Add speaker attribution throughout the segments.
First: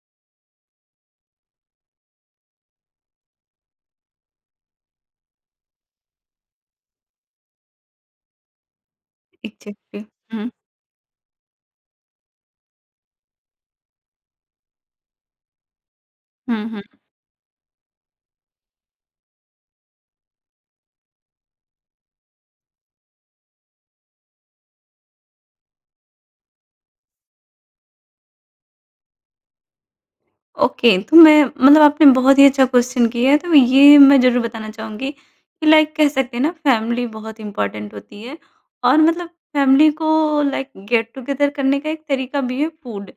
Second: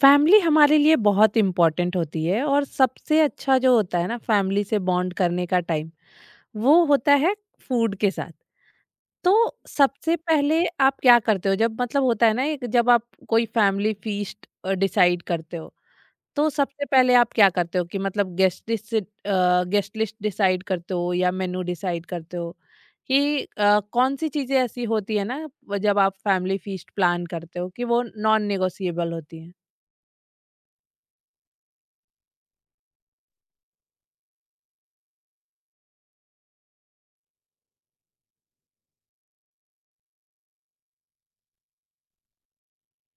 Speaker 1: Family हमारे लिए बहुत इम्पोर्टेंट होती है, और सबसे अच्छा जो होता है ना फैमिली से बॉन्ड करने का टाइम वो होता है फूड के साथ। तो
Speaker 2: एग्ज़ैक्टली।
Speaker 1: सबसे
Speaker 2: हुँ,
Speaker 1: पहले आप क्या करते हो जब मतलब होता है ना जब आप कोई फैमिली फीस्ट डिसाइड करते हो, तो
Speaker 2: हुँ, हुँ।
Speaker 1: सबसे पहले आप क्या करते हो कि मतलब guest list, guest list decide करते हो या मेनू डिसाइड करते हो, कि कौन सी चीजें ऐसी होती है ना जब आप फैमिली फीस्ट प्लान करते हो कि वो नॉन नेगोशिएबल होती हैं।
Speaker 2: ओके, तो मैं मतलब आपने बहुत ही अच्छा क्वेश्चन किया है। तो ये मैं ज़रूर बताना चाहूँगी कि लाइक कह सकते हैं ना, फैमिली बहुत इम्पोर्टेंट होती है और मतलब फैमिली को लाइक गेट टुगेदर करने का एक तरीका भी है फूड,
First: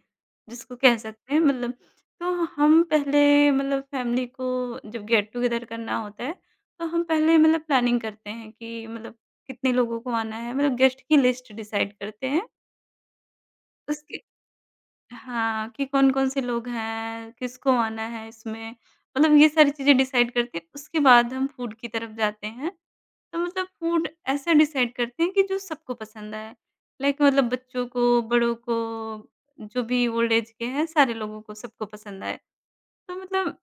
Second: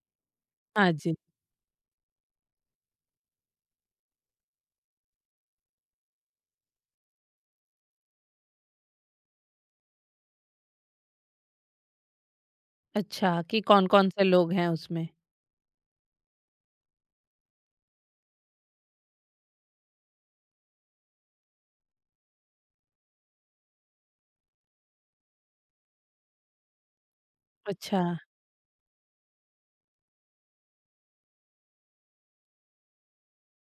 Speaker 2: जिसको
Speaker 1: हाँ
Speaker 2: कह
Speaker 1: जी।
Speaker 2: सकते हैं मतलब। तो हम पहले मतलब फैमिली को जब गेट टुगेदर करना होता है, तो हम पहले मतलब प्लानिंग करते हैं कि मतलब कितने लोगों को आना है, मतलब गेस्ट की लिस्ट डिसाइड करते हैं।
Speaker 1: अच्छा, कि कौन-कौन
Speaker 2: उसके
Speaker 1: से लोग हैं उसमें?
Speaker 2: हाँ, कि कौन-कौन से लोग हैं, किसको आना है इसमें, मतलब ये सारी चीज़ें डिसाइड करते हैं। उसके बाद हम फूड की तरफ जाते हैं, तो मतलब फूड ऐसा डिसाइड करते हैं कि जो सबको पसंद आए। लाइक मतलब बच्चों
Speaker 1: अच्छा।
Speaker 2: को, बड़ों को, जो भी ओल्ड एज के हैं, सारे लोगों को, सबको पसंद आए। तो मतलब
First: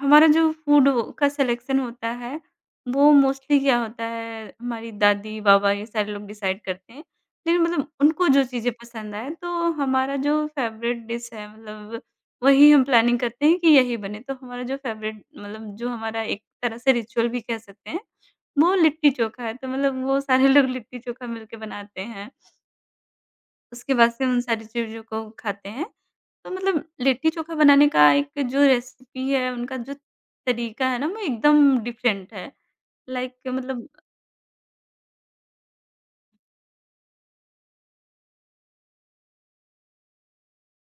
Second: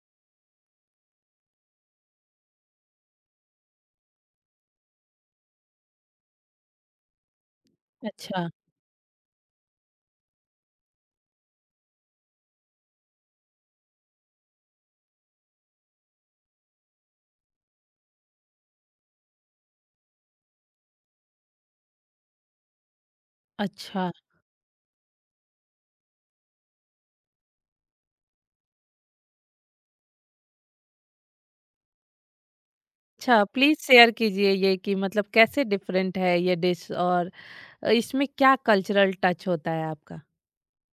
Speaker 2: हमारा जो फूड वो का सिलेक्शन होता है, वो मोस्टली क्या होता है, हमारी दादी, बाबा ये सारे लोग डिसाइड करते हैं। लेकिन मतलब उनको जो
Speaker 1: अच्छा।
Speaker 2: चीज़ें पसंद आएँ, तो हमारा जो फ़ेवरेट डिश है मतलब, वही हम प्लानिंग करते हैं कि यही बने। तो हमारा जो फ़ेवरेट मतलब जो हमारा एक तरह से रिचुअल भी कह सकते हैं, वो लिट्टी-चोखा है। तो मतलब वो सारे लोग लिट्टी-चोखा मिलके बनाते हैं। उसके बाद
Speaker 1: अच्छा,
Speaker 2: से उन सारी चीज़ों को खाते हैं। तो मतलब लिट्टी-चोखा बनाने का एक जो रेसिपी है, उनका जो तरीका है ना, वो एकदम डिफरेंट है। लाइक
Speaker 1: अच्छा प्लीज़
Speaker 2: मतलब।
Speaker 1: शेयर कीजिए ये कि मतलब कैसे डिफरेंट है ये डिश और इसमें क्या कल्चरल टच होता है आपका?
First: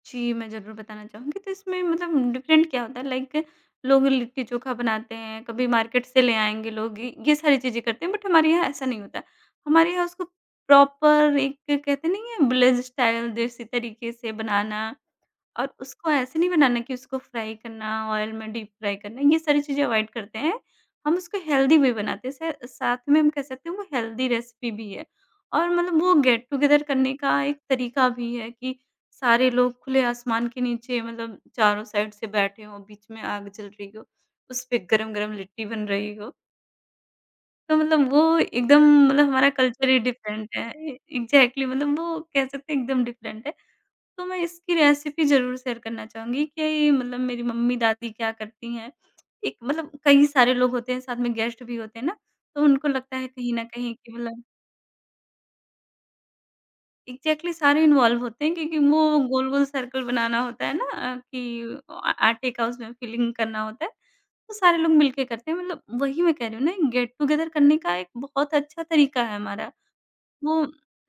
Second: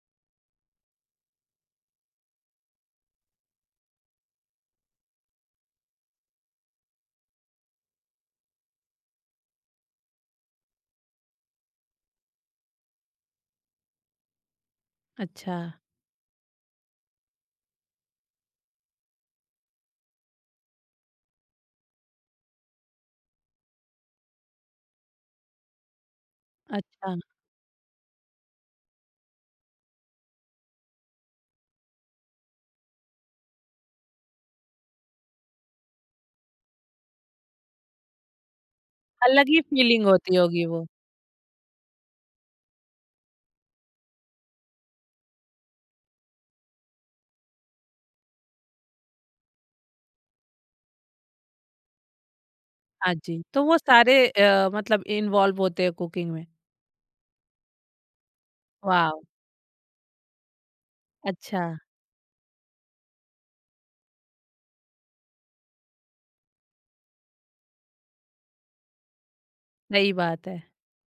Speaker 2: जी, मैं ज़रूर बताना चाहूँगी। तो इसमें मतलब डिफरेंट क्या होता है, लाइक लोग लिट्टी-चोखा बनाते हैं, कभी मार्केट से ले आएँगे लोग, ये सारी चीज़ें करते हैं, बट हमारे यहाँ ऐसा नहीं होता। हमारे यहाँ उसको प्रॉपर एक कहते नहीं है, विलेज स्टाइल देसी तरीके से बनाना।
Speaker 1: अच्छा।
Speaker 2: और उसको ऐसे नहीं बनाना कि उसको फ्राई करना, ऑयल में डीप फ्राई करना, ये सारी चीज़ें अवॉइड करते हैं। हम उसको हेल्दी भी बनाते हैं, स साथ में हम कह सकते हैं वो हेल्दी रेसिपी भी है। और मतलब वो गेट टुगेदर करने
Speaker 1: अच्छा।
Speaker 2: का एक तरीका भी है कि सारे लोग खुले आसमान के नीचे मतलब चारों साइड से बैठे हों, बीच में आग जल रही हो, उस पे गरम-गरम लिट्टी बन रही हो। तो मतलब वो एकदम मतलब हमारा
Speaker 1: अलग ही
Speaker 2: कल्चर ही
Speaker 1: फीलिंग होती
Speaker 2: डिफरेंट है।
Speaker 1: होगी वो।
Speaker 2: एग्ज़ैक्टली मतलब वो कह सकते हैं एकदम डिफरेंट है। तो मैं इसकी रेसिपी ज़रूर शेयर करना चाहूँगी कि मतलब मेरी मम्मी-दादी क्या करती हैं। एक मतलब कई सारे लोग होते हैं, साथ में गेस्ट भी होते हैं ना, तो उनको
Speaker 1: हाँ
Speaker 2: लगता है
Speaker 1: जी,
Speaker 2: कहीं
Speaker 1: तो
Speaker 2: न
Speaker 1: वो
Speaker 2: कहीं कि
Speaker 1: सारे
Speaker 2: मतलब।
Speaker 1: मतलब इन्वॉल्व होते हैं कुकिंग में।
Speaker 2: एग्ज़ैक्टली सारे इन्वॉल्व होते हैं क्योंकि वो
Speaker 1: वॉव!
Speaker 2: गोल-गोल सर्कल बनाना होता है ना,
Speaker 1: अच्छा।
Speaker 2: कि आ आटे का उसमें फिलिंग करना होता है, तो सारे लोग मिलके करते हैं। मतलब वही मैं कह रही हूँ ना, एक गेट टुगेदर करने का एक बहुत अच्छा तरीका है हमारा
Speaker 1: सही बात
Speaker 2: वो।
Speaker 1: है।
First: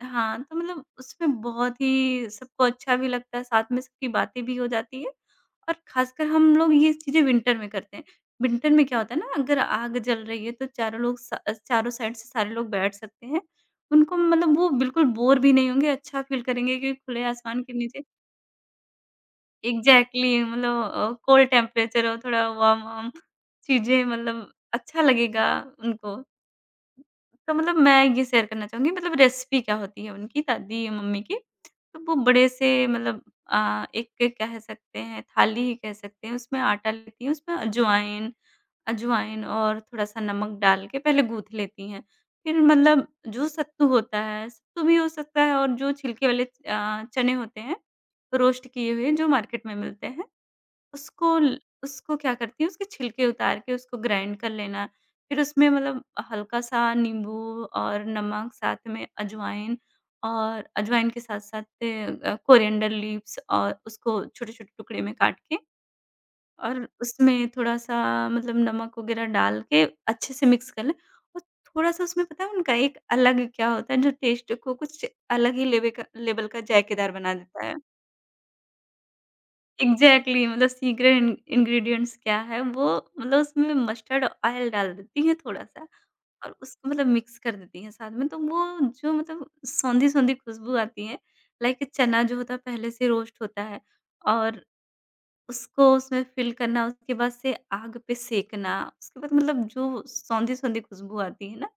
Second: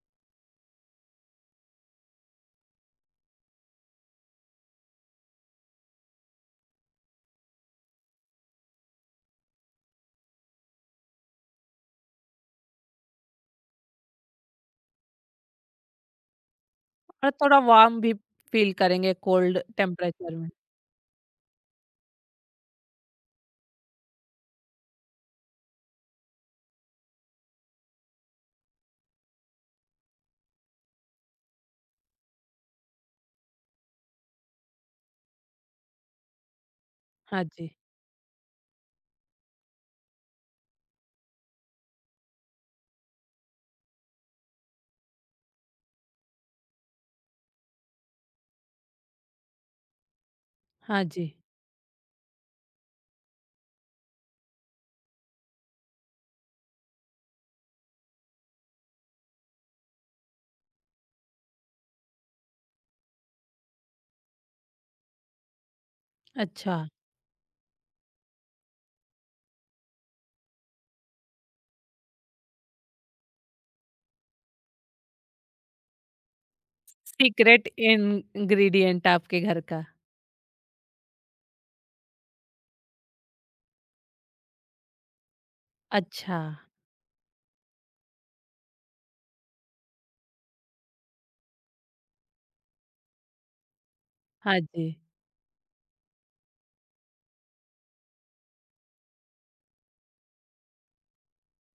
Speaker 2: हाँ, तो मतलब उसमें बहुत ही सबको अच्छा भी लगता है, साथ में सबकी बातें भी हो जाती है। और ख़ासकर हम लोग ये चीज़ें विंटर में करते हैं। विंटर में क्या होता है ना, अगर आग जल रही है तो चारों लोग स चारों साइड से सारे लोग बैठ सकते हैं। उनको मतलब वो बिल्कुल बोर भी नहीं होंगे, अच्छा फ़ील करेंगे कि खुले
Speaker 1: और थोड़ा
Speaker 2: आसमान के
Speaker 1: वार्म
Speaker 2: नीचे।
Speaker 1: भी फील करेंगे कोल्ड टेम्परेचर
Speaker 2: एग्ज़ैक्टली
Speaker 1: में।
Speaker 2: मतलब कोल्ड टेम्परेचर हो, थोड़ा वार्म-वार्म चीज़ें मतलब अच्छा लगेगा उनको। तो मतलब मैं ये शेयर करना चाहूँगी मतलब रेसिपी क्या होती है उनकी दादी मम्मी की। तो वो बड़े से मतलब एक कह सकते हैं थाली ही कह सकते हैं उसमें आटा लेती हैं,
Speaker 1: हाँ
Speaker 2: उसमें
Speaker 1: जी।
Speaker 2: अजवाइन। अजवाइन और थोड़ा-सा नमक डाल के पहले गूँथ लेती हैं। फिर मतलब जो सत्तू होता है, सत्तू भी हो सकता है और जो छिलके वाले चने होते हैं, रोस्ट किए हुए जो मार्केट में मिलते हैं।
Speaker 1: हाँ
Speaker 2: उसको
Speaker 1: जी।
Speaker 2: ल उसको क्या करती हूँ, उसके छिलके उतार के उसको ग्राइंड कर लेना। फिर उसमें मतलब हल्का-सा नींबू और नमक, साथ में अजवाइन और अजवाइन के साथ-साथ कोरिएंडर लीव्स और उसको छोटे-छोटे टुकड़े में काट के
Speaker 1: अच्छा।
Speaker 2: और उसमें थोड़ा-सा मतलब नमक वगैरह डाल के अच्छे से मिक्स कर लें। और थोड़ा-सा उसमें पता है उनका एक अलग क्या होता है जो टेस्ट को कुछ अलग ही लेवे का लेवल का जायकेदार बना देता
Speaker 1: सीक्रेट
Speaker 2: है।
Speaker 1: इंग्रीडिएंट आपके घर का।
Speaker 2: एग्ज़ैक्टली मतलब सीक्रेट इन इंग्रीडिएंट्स क्या है वो, मतलब उसमें मस्टर्ड ऑयल डाल देती हैं थोड़ा-सा
Speaker 1: अच्छा।
Speaker 2: और उसको मतलब मिक्स कर देती हैं साथ में। तो वो जो मतलब सौंधी-सौंधी खुशबू आती है, लाइक चना जो होता है पहले से रोस्ट होता है
Speaker 1: हाँ
Speaker 2: और
Speaker 1: जी।
Speaker 2: उसको उसमें फ़िल करना, उसके बाद से आग पे सेकना, उसके बाद मतलब जो सौंधी-सौंधी खुशबू आती है ना,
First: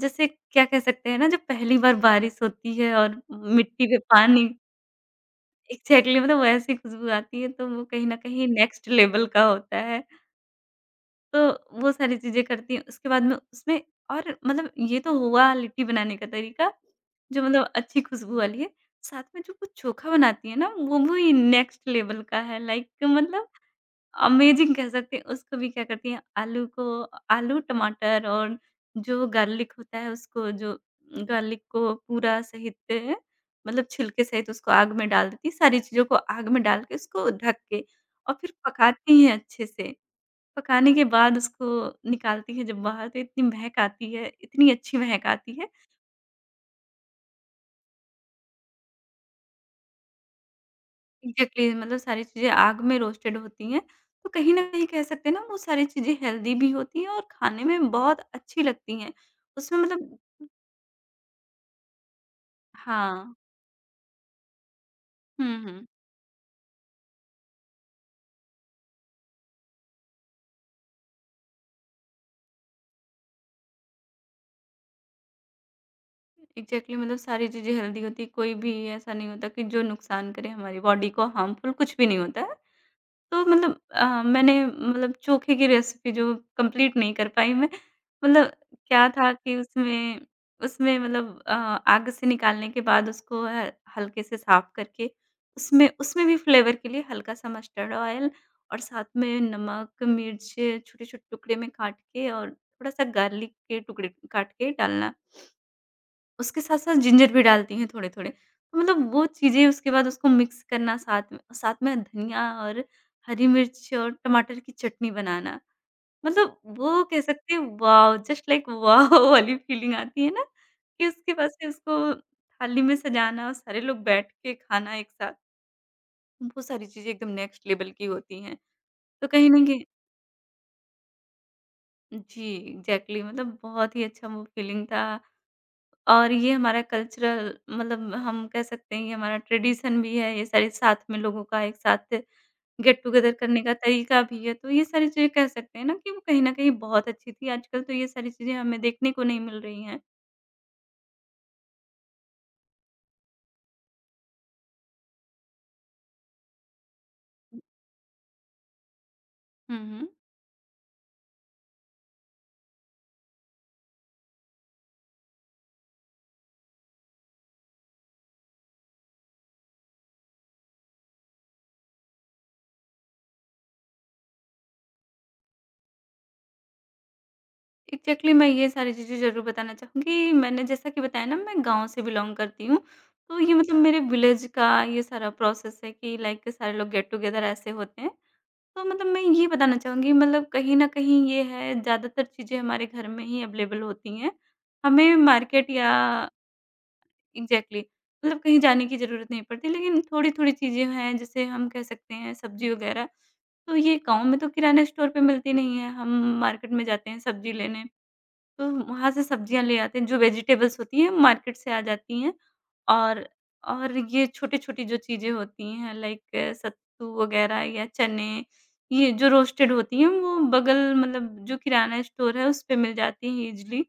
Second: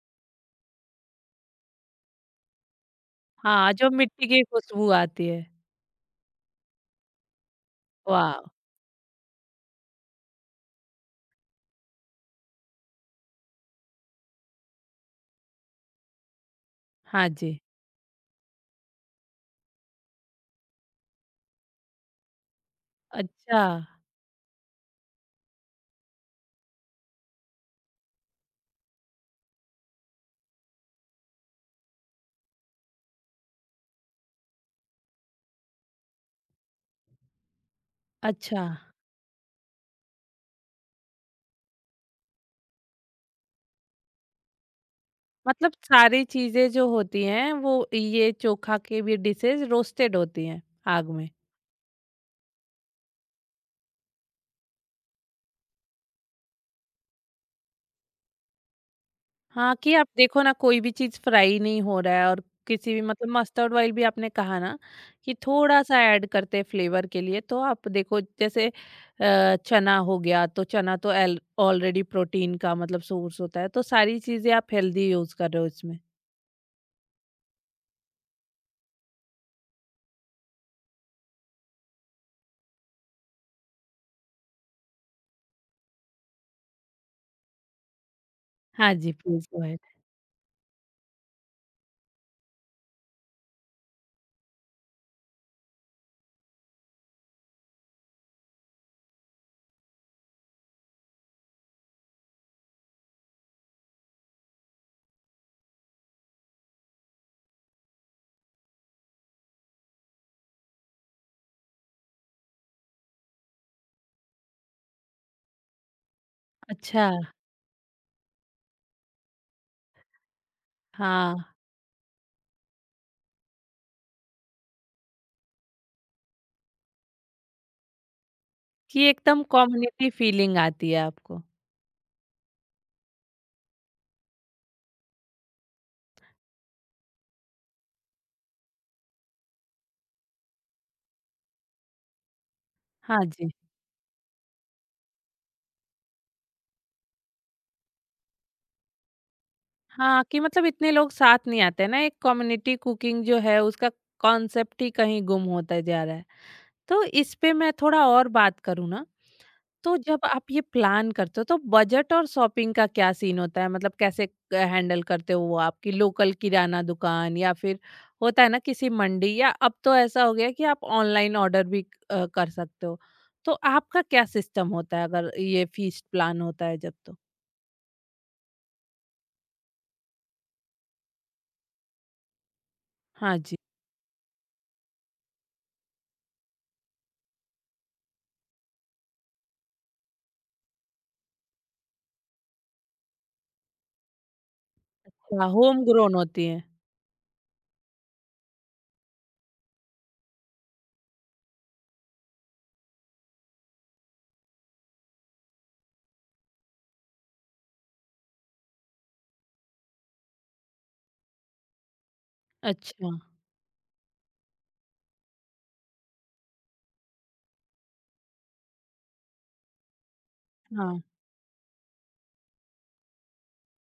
Speaker 2: जैसे क्या कह सकते हैं ना जब पहली बार बारिश होती है और
Speaker 1: हाँ,
Speaker 2: मिट्टी
Speaker 1: जो
Speaker 2: पे
Speaker 1: मिट्टी की
Speaker 2: पानी।
Speaker 1: खुशबू आती है।
Speaker 2: एग्ज़ैक्टली मतलब वैसी खुशबू आती है, तो वो कहीं न कहीं
Speaker 1: वाव!
Speaker 2: नेक्स्ट लेवल का होता है। तो वो सारी चीज़ें करती हैं। उसके बाद में उसमें। और मतलब ये तो हुआ लिट्टी बनाने का तरीका,
Speaker 1: हाँ
Speaker 2: जो
Speaker 1: जी।
Speaker 2: मतलब अच्छी खुशबू वाली है। साथ में जो वो चोखा बनाती है ना, वो भी नेक्स्ट लेवल का है। लाइक मतलब
Speaker 1: अच्छा।
Speaker 2: अमेज़िंग कह सकते हैं, उसको भी क्या करती हैं आलू को, आलू, टमाटर और जो गार्लिक होता है उसको जो गार्लिक को पूरा सहित मतलब छिलके सहित उसको आग में डाल देती हैं, सारी चीज़ों को आग में डाल के उसको ढक के और फिर
Speaker 1: अच्छा।
Speaker 2: पकाती हैं अच्छे से। पकाने के बाद उसको निकालती हैं जब बाहर तो इतनी महक आती है, इतनी अच्छी महक आती है।
Speaker 1: मतलब सारी चीज़ें जो होती हैं वो ये चोखा की भी डिशेज़ रोस्टेड होती हैं आग में।
Speaker 2: एग्ज़ैक्टली मतलब सारी चीज़ें आग में रोस्टेड होती हैं, तो कहीं न कहीं कह सकते हैं ना वो सारी चीज़ें हेल्दी भी होती हैं और खाने में बहुत अच्छी लगती हैं।
Speaker 1: हाँ,
Speaker 2: उसमें
Speaker 1: कि आप
Speaker 2: मतलब।
Speaker 1: देखो ना कोई भी चीज़ फ्राई नहीं हो रहा है, और किसी भी मतलब
Speaker 2: हाँ।
Speaker 1: मस्टर्ड ऑयल भी आपने कहा ना कि
Speaker 2: हुँ, हुँ।
Speaker 1: थोड़ा-सा ऐड करते हैं फ्लेवर के लिए। तो आप देखो जैसे चना हो गया, तो चना तो एल ऑलरेडी प्रोटीन का मतलब सोर्स होता है, तो सारी चीज़ें आप हेल्दी यूज़ कर रहे हो इसमें।
Speaker 2: एग्ज़ैक्टली मतलब सारी चीज़ें हेल्दी होती हैं, कोई भी ऐसा नहीं होता कि जो नुकसान करे हमारी बॉडी को, हार्मफुल कुछ भी नहीं होता है। तो मतलब मैंने मतलब चोखे की रेसिपी जो कंप्लीट नहीं कर पाई मैं, मतलब
Speaker 1: हाँ
Speaker 2: क्या
Speaker 1: जी,
Speaker 2: था
Speaker 1: प्लीज़
Speaker 2: कि
Speaker 1: गो अहेड।
Speaker 2: उसमें उसमें मतलब आग से निकालने के बाद उसको ह हल्के से साफ करके उसमें उसमें भी फ्लेवर के लिए हल्का-सा मस्टर्ड ऑयल और साथ में नमक, मिर्च छोटे-छोटे टुकड़े में काट के और थोड़ा-सा गार्लिक के टुकड़े काट के डालना। उसके साथ-साथ जिंजर भी डालती हैं थोड़े-थोड़े। तो मतलब वो चीज़ें उसके बाद उसको मिक्स करना साथ में धनिया और हरी मिर्च और टमाटर की चटनी बनाना। मतलब वो
Speaker 1: अच्छा।
Speaker 2: कह सकते हैं वॉव! Just like wow! वाली फीलिंग आती है ना, कि उसके
Speaker 1: हाँ,
Speaker 2: बाद से उसको थाली में सजाना और सारे लोग बैठ के खाना एक साथ। वो सारी चीज़ें एकदम नेक्स्ट लेवल की होती हैं।
Speaker 1: कि
Speaker 2: तो
Speaker 1: एकदम
Speaker 2: कहीं न कहीं।
Speaker 1: कम्युनिटी फीलिंग आती है आपको।
Speaker 2: जी, एग्ज़ैक्टली मतलब बहुत ही अच्छा वो फीलिंग था और ये हमारा कल्चरल मतलब हम कह सकते हैं ये हमारा ट्रेडिशन भी है, ये सारे साथ में लोगों का एक साथ गेट
Speaker 1: हाँ
Speaker 2: टुगेदर
Speaker 1: जी।
Speaker 2: करने का तरीका भी है। तो ये सारी चीज़ें कह सकते हैं ना कि वो कहीं न कहीं बहुत अच्छी थी, आजकल तो ये सारी चीज़ें हमें देखने को नहीं मिल रही हैं।
Speaker 1: हाँ, कि मतलब इतने लोग साथ नहीं आते हैं ना, एक कम्युनिटी कुकिंग जो है उसका कॉन्सेप्ट ही कहीं गुम होता जा रहा है। तो इस पे मैं थोड़ा और बात करूँ ना,
Speaker 2: हुँ,
Speaker 1: तो
Speaker 2: हुँ।
Speaker 1: जब आप ये प्लान करते हो तो बजट और शॉपिंग का क्या सीन होता है? मतलब कैसे क हैंडल करते हो, वो आपकी लोकल किराना दुकान या फिर होता है ना किसी मंडी, या अब तो ऐसा हो गया है कि आप ऑनलाइन ऑर्डर भी कर सकते हो। तो आपका क्या सिस्टम होता है अगर ये फीस्ट प्लान होता है जब तो?
Speaker 2: एग्ज़ैक्टली मैं ये सारी चीज़ें ज़रूर बताना चाहूँगी। मैंने जैसा कि बताया ना मैं गाँव से बिलॉन्ग करती हूँ,
Speaker 1: हाँ
Speaker 2: तो ये
Speaker 1: जी।
Speaker 2: मतलब मेरे विलेज का ये सारा प्रोसेस है कि लाइक सारे लोग गेट टुगेदर ऐसे होते हैं। तो मतलब मैं ये बताना चाहूँगी मतलब कहीं न कहीं ये है ज़्यादातर चीज़ें हमारे घर में ही अवेलेबल होती हैं। हमें
Speaker 1: अच्छा,
Speaker 2: मार्केट
Speaker 1: होम
Speaker 2: या।
Speaker 1: ग्रोन होती है।
Speaker 2: एग्ज़ैक्टली मतलब कहीं जाने की ज़रूरत नहीं पड़ती लेकिन थोड़ी-थोड़ी चीज़ें हैं जैसे हम कह सकते हैं सब्ज़ी वग़ैरह, तो ये गाँव में तो किराना स्टोर पे मिलती नहीं है। हम मार्केट में जाते हैं सब्ज़ी लेने तो वहाँ से सब्जियाँ ले आते हैं, जो वेजिटेबल्स होती हैं मार्केट से आ जाती हैं।
Speaker 1: अच्छा।
Speaker 2: और और ये छोटी-छोटी जो चीज़ें होती हैं लाइक सत्तू वग़ैरह या चने, ये जो रोस्टेड होती हैं वो बगल
Speaker 1: हाँ।
Speaker 2: मतलब जो किराना स्टोर है उस पे मिल जाती हैं ईज़िली।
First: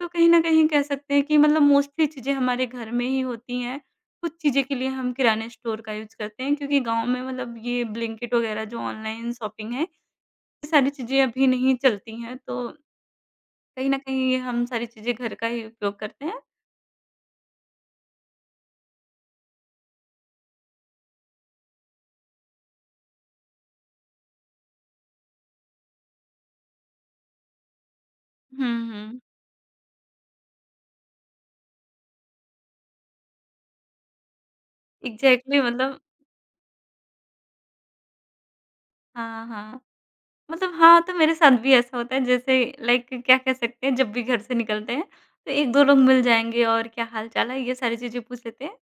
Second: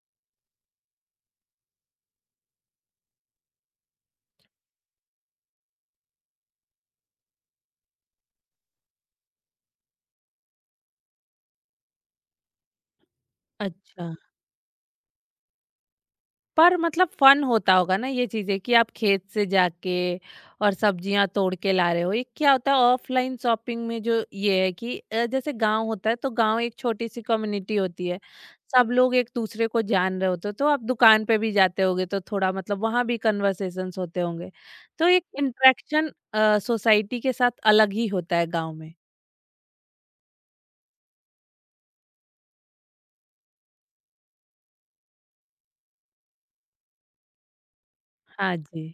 Speaker 2: तो कहीं न कहीं कह सकते हैं कि मतलब मोस्टली चीज़ें हमारे घर में ही होती हैं। कुछ चीज़ें के लिए हम किराने स्टोर का यूज़ करते हैं क्योंकि गाँव में मतलब ये ब्लिंकिट वग़ैरह जो ऑनलाइन शॉपिंग है, ये सारी चीज़ें अभी नहीं चलती हैं तो कहीं न
Speaker 1: अच्छा।
Speaker 2: कहीं हम सारी चीज़ें घर का ही उपयोग करते हैं।
Speaker 1: पर मतलब फन होता होगा ना ये चीजें कि आप खेत से जाके और सब्जियां तोड़ के ला रहे हो। ये क्या होता है ऑफलाइन शॉपिंग में जो ये है कि जैसे गांव होता है तो गांव एक छोटी सी कम्युनिटी होती है,
Speaker 2: हुँ,
Speaker 1: सब लोग
Speaker 2: हुँ।
Speaker 1: एक दूसरे को जान रहे होते हो, तो आप दुकान पे भी जाते होगे तो थोड़ा मतलब वहां भी कन्वर्सेशंस होते होंगे, तो एक
Speaker 2: एग्ज़ैक्टली मतलब।
Speaker 1: इंटरेक्शन सोसाइटी के साथ अलग ही होता है गांव में।
Speaker 2: हाँ, हाँ। मतलब हाँ, तो मेरे साथ भी ऐसा होता है जैसे लाइक क्या कह सकते हैं जब भी घर से निकलते हैं तो 1-2 लोग मिल जाएँगे और क्या हाल-चाल है ये सारी चीज़ें पूछ
Speaker 1: हाँ
Speaker 2: लेते हैं।
Speaker 1: जी।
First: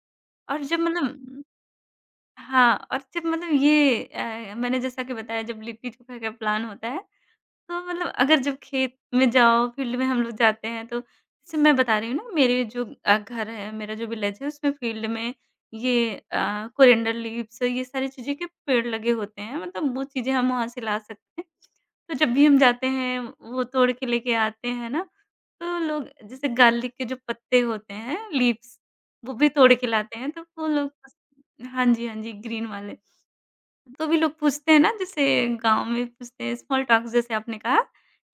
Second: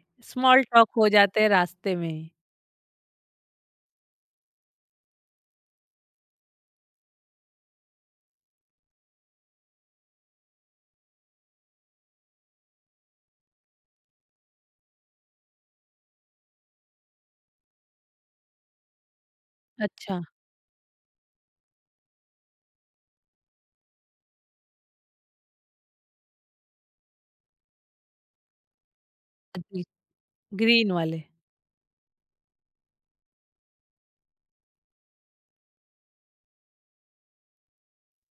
Speaker 2: और
Speaker 1: स्मॉल
Speaker 2: जब
Speaker 1: टॉक हो जाते
Speaker 2: मतलब।
Speaker 1: हैं रास्ते में ही।
Speaker 2: हाँ, और जब मतलब ये मैंने जैसा कि बताया जब लिट्टी-चोखा का प्लान होता है। हाँ, मतलब अगर जब खेत में जाओ, फील्ड में हम लोग जाते हैं तो जैसे मैं बता रही हूँ ना मेरे जो घर है, मेरा जो विलेज है उसमें फील्ड में ये कोरिएंडर लीव्स ये सारी चीज़ें के पेड़ लगे होते हैं, मतलब वो
Speaker 1: अच्छा।
Speaker 2: चीज़ें हम वहाँ से ला सकते हैं। तो जब भी हम जाते हैं वो तोड़ के लेके आते हैं ना, तो लोग जैसे गार्लिक के जो पत्ते होते हैं, लीव्स, वो भी तोड़
Speaker 1: जी,
Speaker 2: के लाते हैं तो वो
Speaker 1: ग्रीन
Speaker 2: लोग।
Speaker 1: वाले।
Speaker 2: हाँ जी, हाँ जी, ग्रीन वाले। तो भी लोग पूछते हैं ना, जैसे गाँव में पूछते हैं, स्मॉल टॉक जैसे आपने कहा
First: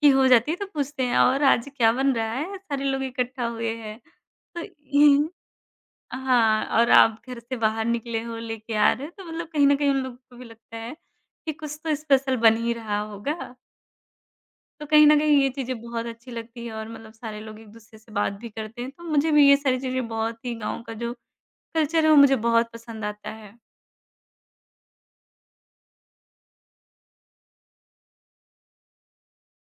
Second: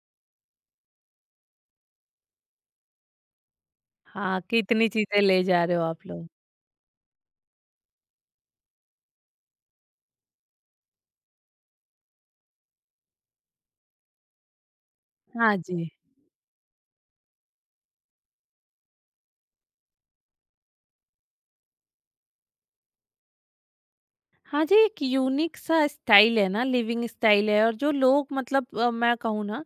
Speaker 2: कि हो जाती है, तो पूछते हैं और आज क्या बन रहा है? सारे लोग इकट्ठा हुए हैं।
Speaker 1: हाँ,
Speaker 2: तो
Speaker 1: कितनी चीज़ें
Speaker 2: ये
Speaker 1: ले जा रहे हो आप लोग।
Speaker 2: हाँ, और आप घर से बाहर निकले हो, लेके आ रहे हो, तो मतलब कहीं न कहीं उन लोगों को भी लगता है कि कुछ तो स्पेशल बन ही रहा होगा। तो कहीं न कहीं ये
Speaker 1: हाँ
Speaker 2: चीज़ें
Speaker 1: जी।
Speaker 2: बहुत अच्छी लगती है, और मतलब सारे लोग एक-दूसरे से बात भी करते हैं। तो मुझे भी ये सारी चीज़ें, बहुत ही गाँव का जो कल्चर है वो मुझे बहुत पसंद आता है।
Speaker 1: हाँ जी, एक यूनिक सा स्टाइल है ना, लिविंग स्टाइल है। और जो लोग मतलब मैं कहूँ ना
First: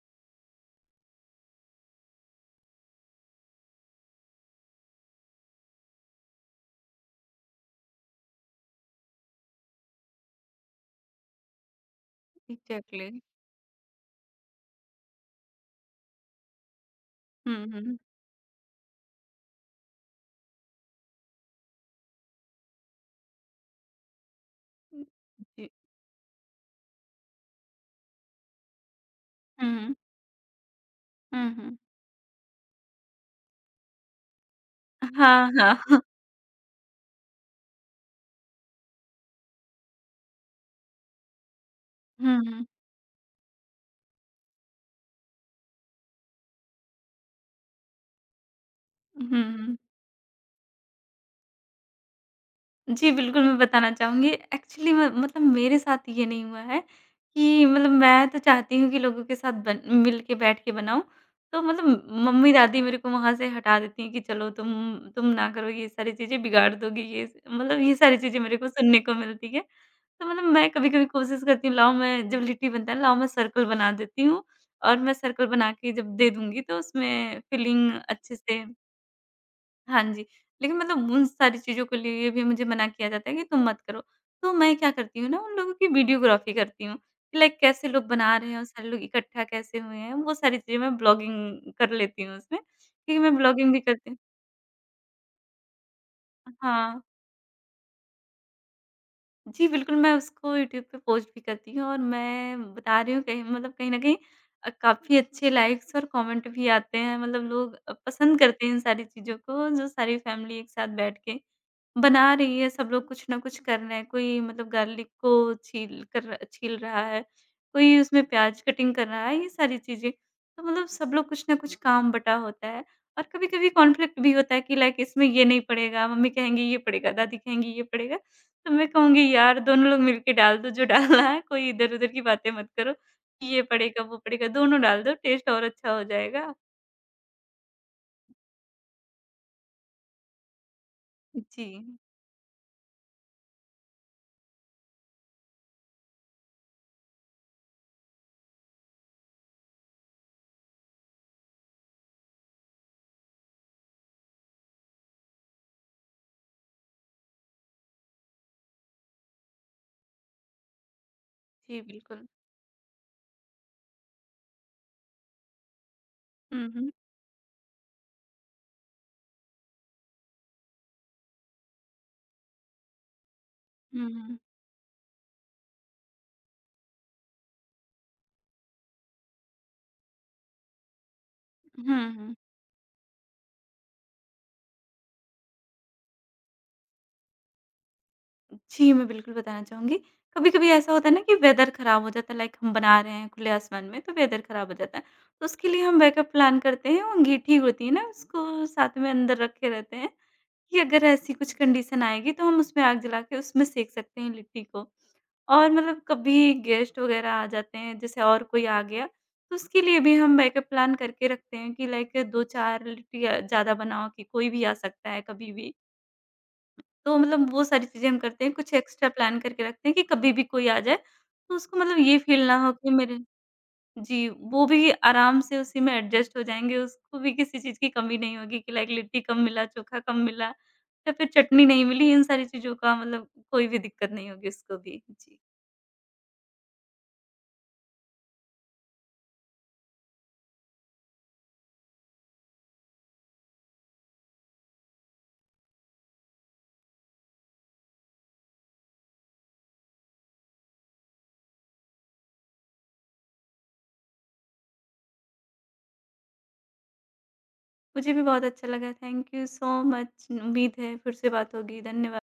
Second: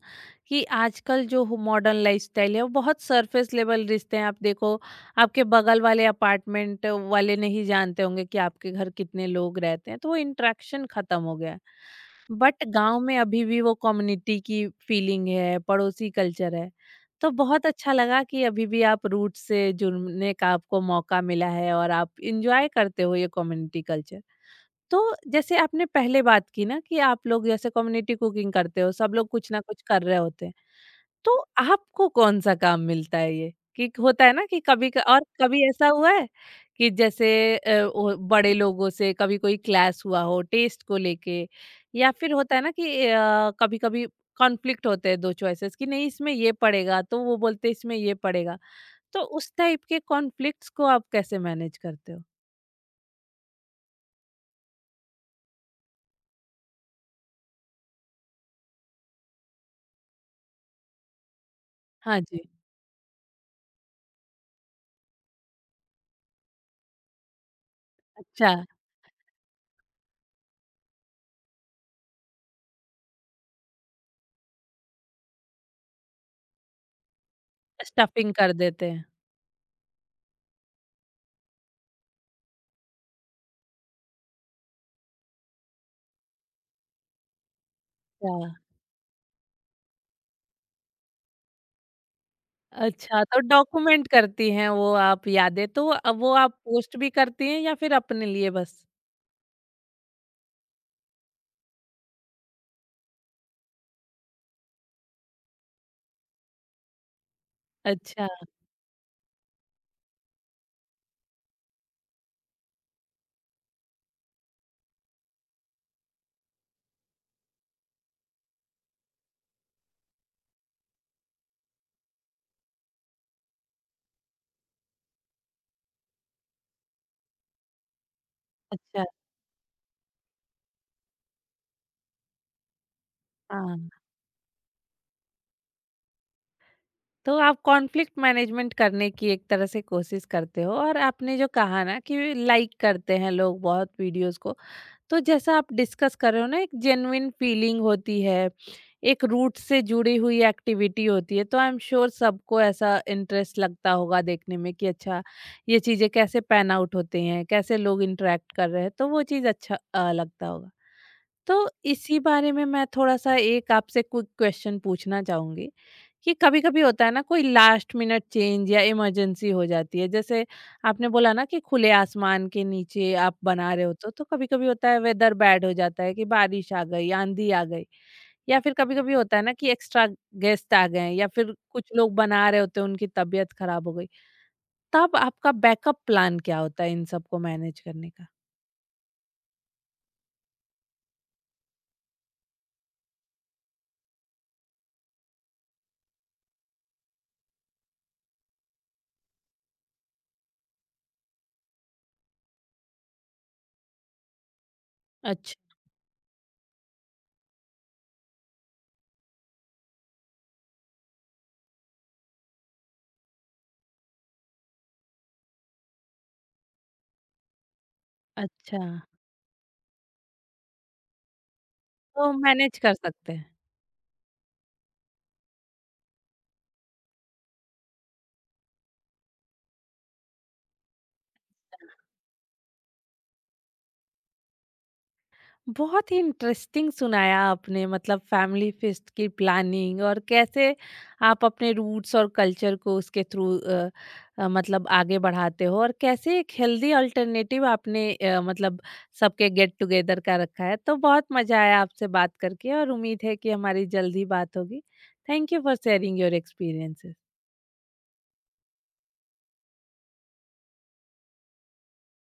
Speaker 1: कि आजकल जो हो मॉडर्न लाइफ़स्टाइल है, वो बहुत सरफ़ेस लेवल रिश्ते हैं। आप देखो, आपके बगल वाले अपार्टमेंट वाले नहीं जानते होंगे कि आपके घर कितने लोग रहते हैं, तो वो इंटरेक्शन ख़त्म हो गया है। बट गांव
Speaker 2: एग्ज़ैक्टली।
Speaker 1: में अभी भी वो कम्युनिटी की फीलिंग है, पड़ोसी कल्चर है। तो
Speaker 2: हुँ,
Speaker 1: बहुत अच्छा
Speaker 2: हुँ।
Speaker 1: लगा कि अभी भी आप रूट से जुड़ने का आपको मौका मिला है और आप इंजॉय करते हो ये कम्युनिटी कल्चर। तो
Speaker 2: हुँ,
Speaker 1: जैसे
Speaker 2: जी।
Speaker 1: आपने पहले बात की ना कि आप लोग जैसे कम्युनिटी कुकिंग करते हो, सब लोग कुछ ना कुछ
Speaker 2: हुँ।
Speaker 1: कर रहे होते हैं, तो
Speaker 2: हुँ, हुँ।
Speaker 1: आपको कौन-सा काम मिलता है ये? कि होता है ना कि कभी क और
Speaker 2: हाँ,
Speaker 1: कभी ऐसा
Speaker 2: हाँ।
Speaker 1: हुआ है कि जैसे वो बड़े लोगों से कभी कोई क्लैश हुआ हो टेस्ट को लेके, या फिर होता है
Speaker 2: हुँ,
Speaker 1: ना कि कभी-कभी कॉन्फ्लिक्ट होते हैं 2 चॉइसेस, कि नहीं इसमें ये पड़ेगा, तो वो बोलते हैं इसमें ये पड़ेगा। तो उस
Speaker 2: हुँ।
Speaker 1: टाइप के कॉन्फ्लिक्ट्स को आप कैसे मैनेज करते हो?
Speaker 2: जी, बिल्कुल मैं बताना चाहूँगी। एक्चुअली म मतलब मेरे साथ ये नहीं हुआ है कि मतलब मैं तो चाहती हूँ कि लोगों के साथ बन मिल के बैठ के बनाऊँ। तो मतलब
Speaker 1: हाँ जी।
Speaker 2: मम्मी-दादी मेरे को वहाँ से हटा देती हैं कि चलो, तुम ना करो, ये सारी चीज़ें बिगाड़ दोगी, ये स मतलब ये सारी चीज़ें
Speaker 1: अच्छा,
Speaker 2: मेरे को सुनने को मिलती हैं। तो मतलब मैं कभी-कभी कोशिश करती हूँ, लाओ मैं जब लिट्टी बनता है, लाओ मैं सर्कल बना देती हूँ, और मैं सर्कल बना के जब दे दूँगी तो उसमें फिलिंग
Speaker 1: स्टफिंग
Speaker 2: अच्छे
Speaker 1: कर
Speaker 2: से।
Speaker 1: देते हैं।
Speaker 2: हाँ जी, लेकिन मतलब उन सारी चीज़ों के लिए भी मुझे मना किया जाता है कि तुम मत करो। तो मैं क्या करती हूँ ना, उन लोगों की वीडियोग्राफ़ी करती हूँ, कि लाइक कैसे लोग बना रहे हैं
Speaker 1: अच्छा।
Speaker 2: और सारे लोग इकट्ठा कैसे हुए हैं, वो सारी चीज़ें मैं ब्लॉगिंग कर लेती हूँ उसमें, क्योंकि
Speaker 1: अच्छा,
Speaker 2: मैं
Speaker 1: तो
Speaker 2: ब्लॉगिंग भी
Speaker 1: डॉक्यूमेंट
Speaker 2: करती हूँ।
Speaker 1: करती हैं वो आप यादें, तो वो आप पोस्ट
Speaker 2: हाँ।
Speaker 1: भी करती हैं या फिर अपने लिए बस?
Speaker 2: जी, बिल्कुल मैं उसको यूट्यूब पे पोस्ट भी करती हूँ, और मैं बता रही हूँ कहीं मतलब कहीं न कहीं काफ़ी अच्छे लाइक्स और कमेंट भी आते हैं। मतलब लोग
Speaker 1: अच्छा।
Speaker 2: पसंद करते हैं इन सारी चीज़ों को, जो सारी फैमिली एक साथ बैठ के बना रही है, सब लोग कुछ ना कुछ कर रहे हैं। कोई मतलब गार्लिक को छील कर छील रहा है, कोई उसमें प्याज कटिंग कर रहा है, ये सारी चीज़ें। तो मतलब सब लोग कुछ ना कुछ, काम बँटा होता है। और कभी-कभी कॉन्फ्लिक्ट भी होता है कि लाइक इसमें ये नहीं पड़ेगा, मम्मी कहेंगी ये पड़ेगा, दादी कहेंगी ये पड़ेगा। तो मैं
Speaker 1: अच्छा।
Speaker 2: कहूँगी यार, दोनों लोग मिलके डाल दो जो डालना है, कोई इधर-उधर की बातें मत करो कि ये
Speaker 1: हाँ।
Speaker 2: पड़ेगा, वो पड़ेगा, दोनों डाल दो, टेस्ट और अच्छा हो जाएगा।
Speaker 1: तो आप कॉन्फ्लिक्ट मैनेजमेंट करने की एक तरह से कोशिश करते हो, और आपने जो
Speaker 2: जी।
Speaker 1: कहा ना कि लाइक करते हैं लोग बहुत वीडियोज़ को, तो जैसा आप डिस्कस कर रहे हो ना, एक जेन्युइन फीलिंग होती है, एक रूट से जुड़ी हुई एक्टिविटी होती है, तो आई एम श्योर सबको ऐसा इंटरेस्ट लगता होगा देखने में कि अच्छा ये चीज़ें कैसे पैन आउट होते हैं, कैसे लोग इंटरेक्ट कर रहे हैं, तो वो चीज़ अच्छा लगता होगा। तो
Speaker 2: जी,
Speaker 1: इसी
Speaker 2: बिल्कुल।
Speaker 1: बारे में मैं थोड़ा-सा एक आपसे क्विक क्वेश्चन पूछना चाहूँगी कि
Speaker 2: हुँ,
Speaker 1: कभी-कभी
Speaker 2: हुँ।
Speaker 1: होता है ना कोई लास्ट मिनट चेंज या इमरजेंसी हो जाती है। जैसे आपने बोला ना कि खुले आसमान के नीचे आप बना रहे होते
Speaker 2: हुँ,
Speaker 1: हो तो
Speaker 2: हुँ।
Speaker 1: कभी-कभी होता है वेदर बैड हो जाता है कि बारिश आ गई, आंधी आ गई, या फिर कभी-कभी होता है ना कि एक्स्ट्रा गेस्ट आ गए हैं या फिर कुछ
Speaker 2: हुँ,
Speaker 1: लोग
Speaker 2: हुँ।
Speaker 1: बना रहे होते हैं उनकी तबीयत खराब हो गई। तब आपका बैकअप प्लान क्या होता है इन सबको मैनेज करने का?
Speaker 2: जी, मैं बिल्कुल बताना चाहूँगी। कभी-कभी ऐसा होता है ना कि वेदर ख़राब हो जाता है, लाइक हम बना रहे हैं खुले आसमान में, तो वेदर ख़राब हो जाता है। तो उसके लिए हम बैकअप प्लान करते हैं, और अंगीठी होती है ना, उसको साथ में अंदर रखे रहते हैं कि अगर ऐसी कुछ कंडीशन आएगी, तो हम उसमें आग जला के उसमें सेंक सकते हैं लिट्टी को।
Speaker 1: अच्छ
Speaker 2: और मतलब कभी गेस्ट वग़ैरह आ जाते हैं, जैसे और कोई आ गया, तो उसके लिए भी हम बैकअप प्लान करके रखते हैं कि लाइक 2-4 लिट्टी ज़्यादा बनाओ, कि कोई भी आ सकता है कभी भी। तो मतलब वो सारी चीज़ें हम करते हैं, कुछ
Speaker 1: अच्छा।
Speaker 2: एक्स्ट्रा प्लान करके रखते हैं कि कभी भी कोई आ जाए, तो उसको मतलब ये
Speaker 1: तो
Speaker 2: फ़ील ना हो
Speaker 1: मैनेज
Speaker 2: कि
Speaker 1: कर
Speaker 2: मेरे।
Speaker 1: सकते हैं।
Speaker 2: जी, वो भी आराम से उसी में एडजस्ट हो जाएँगे, उसको भी किसी चीज़ की कमी नहीं होगी कि लाइक लिट्टी कम मिला, चोखा कम मिला या फिर चटनी नहीं मिली, इन सारी चीज़ों का मतलब कोई भी दिक्कत नहीं होगी उसको भी। जी,
Speaker 1: बहुत ही इंटरेस्टिंग सुनाया आपने मतलब फैमिली फेस्ट की प्लानिंग, और कैसे आप अपने रूट्स और कल्चर को उसके थ्रू मतलब आगे बढ़ाते हो, और कैसे एक हेल्दी अल्टरनेटिव आपने मतलब सबके गेट टुगेदर का रखा है। तो बहुत मजा आया आपसे बात करके, और उम्मीद है कि हमारी जल्द ही बात होगी। Thank you for sharing your experiences.
Speaker 2: मुझे भी बहुत अच्छा लगा, थैंक यू सो मच। उम्मीद है फिर से बात होगी, धन्यवाद।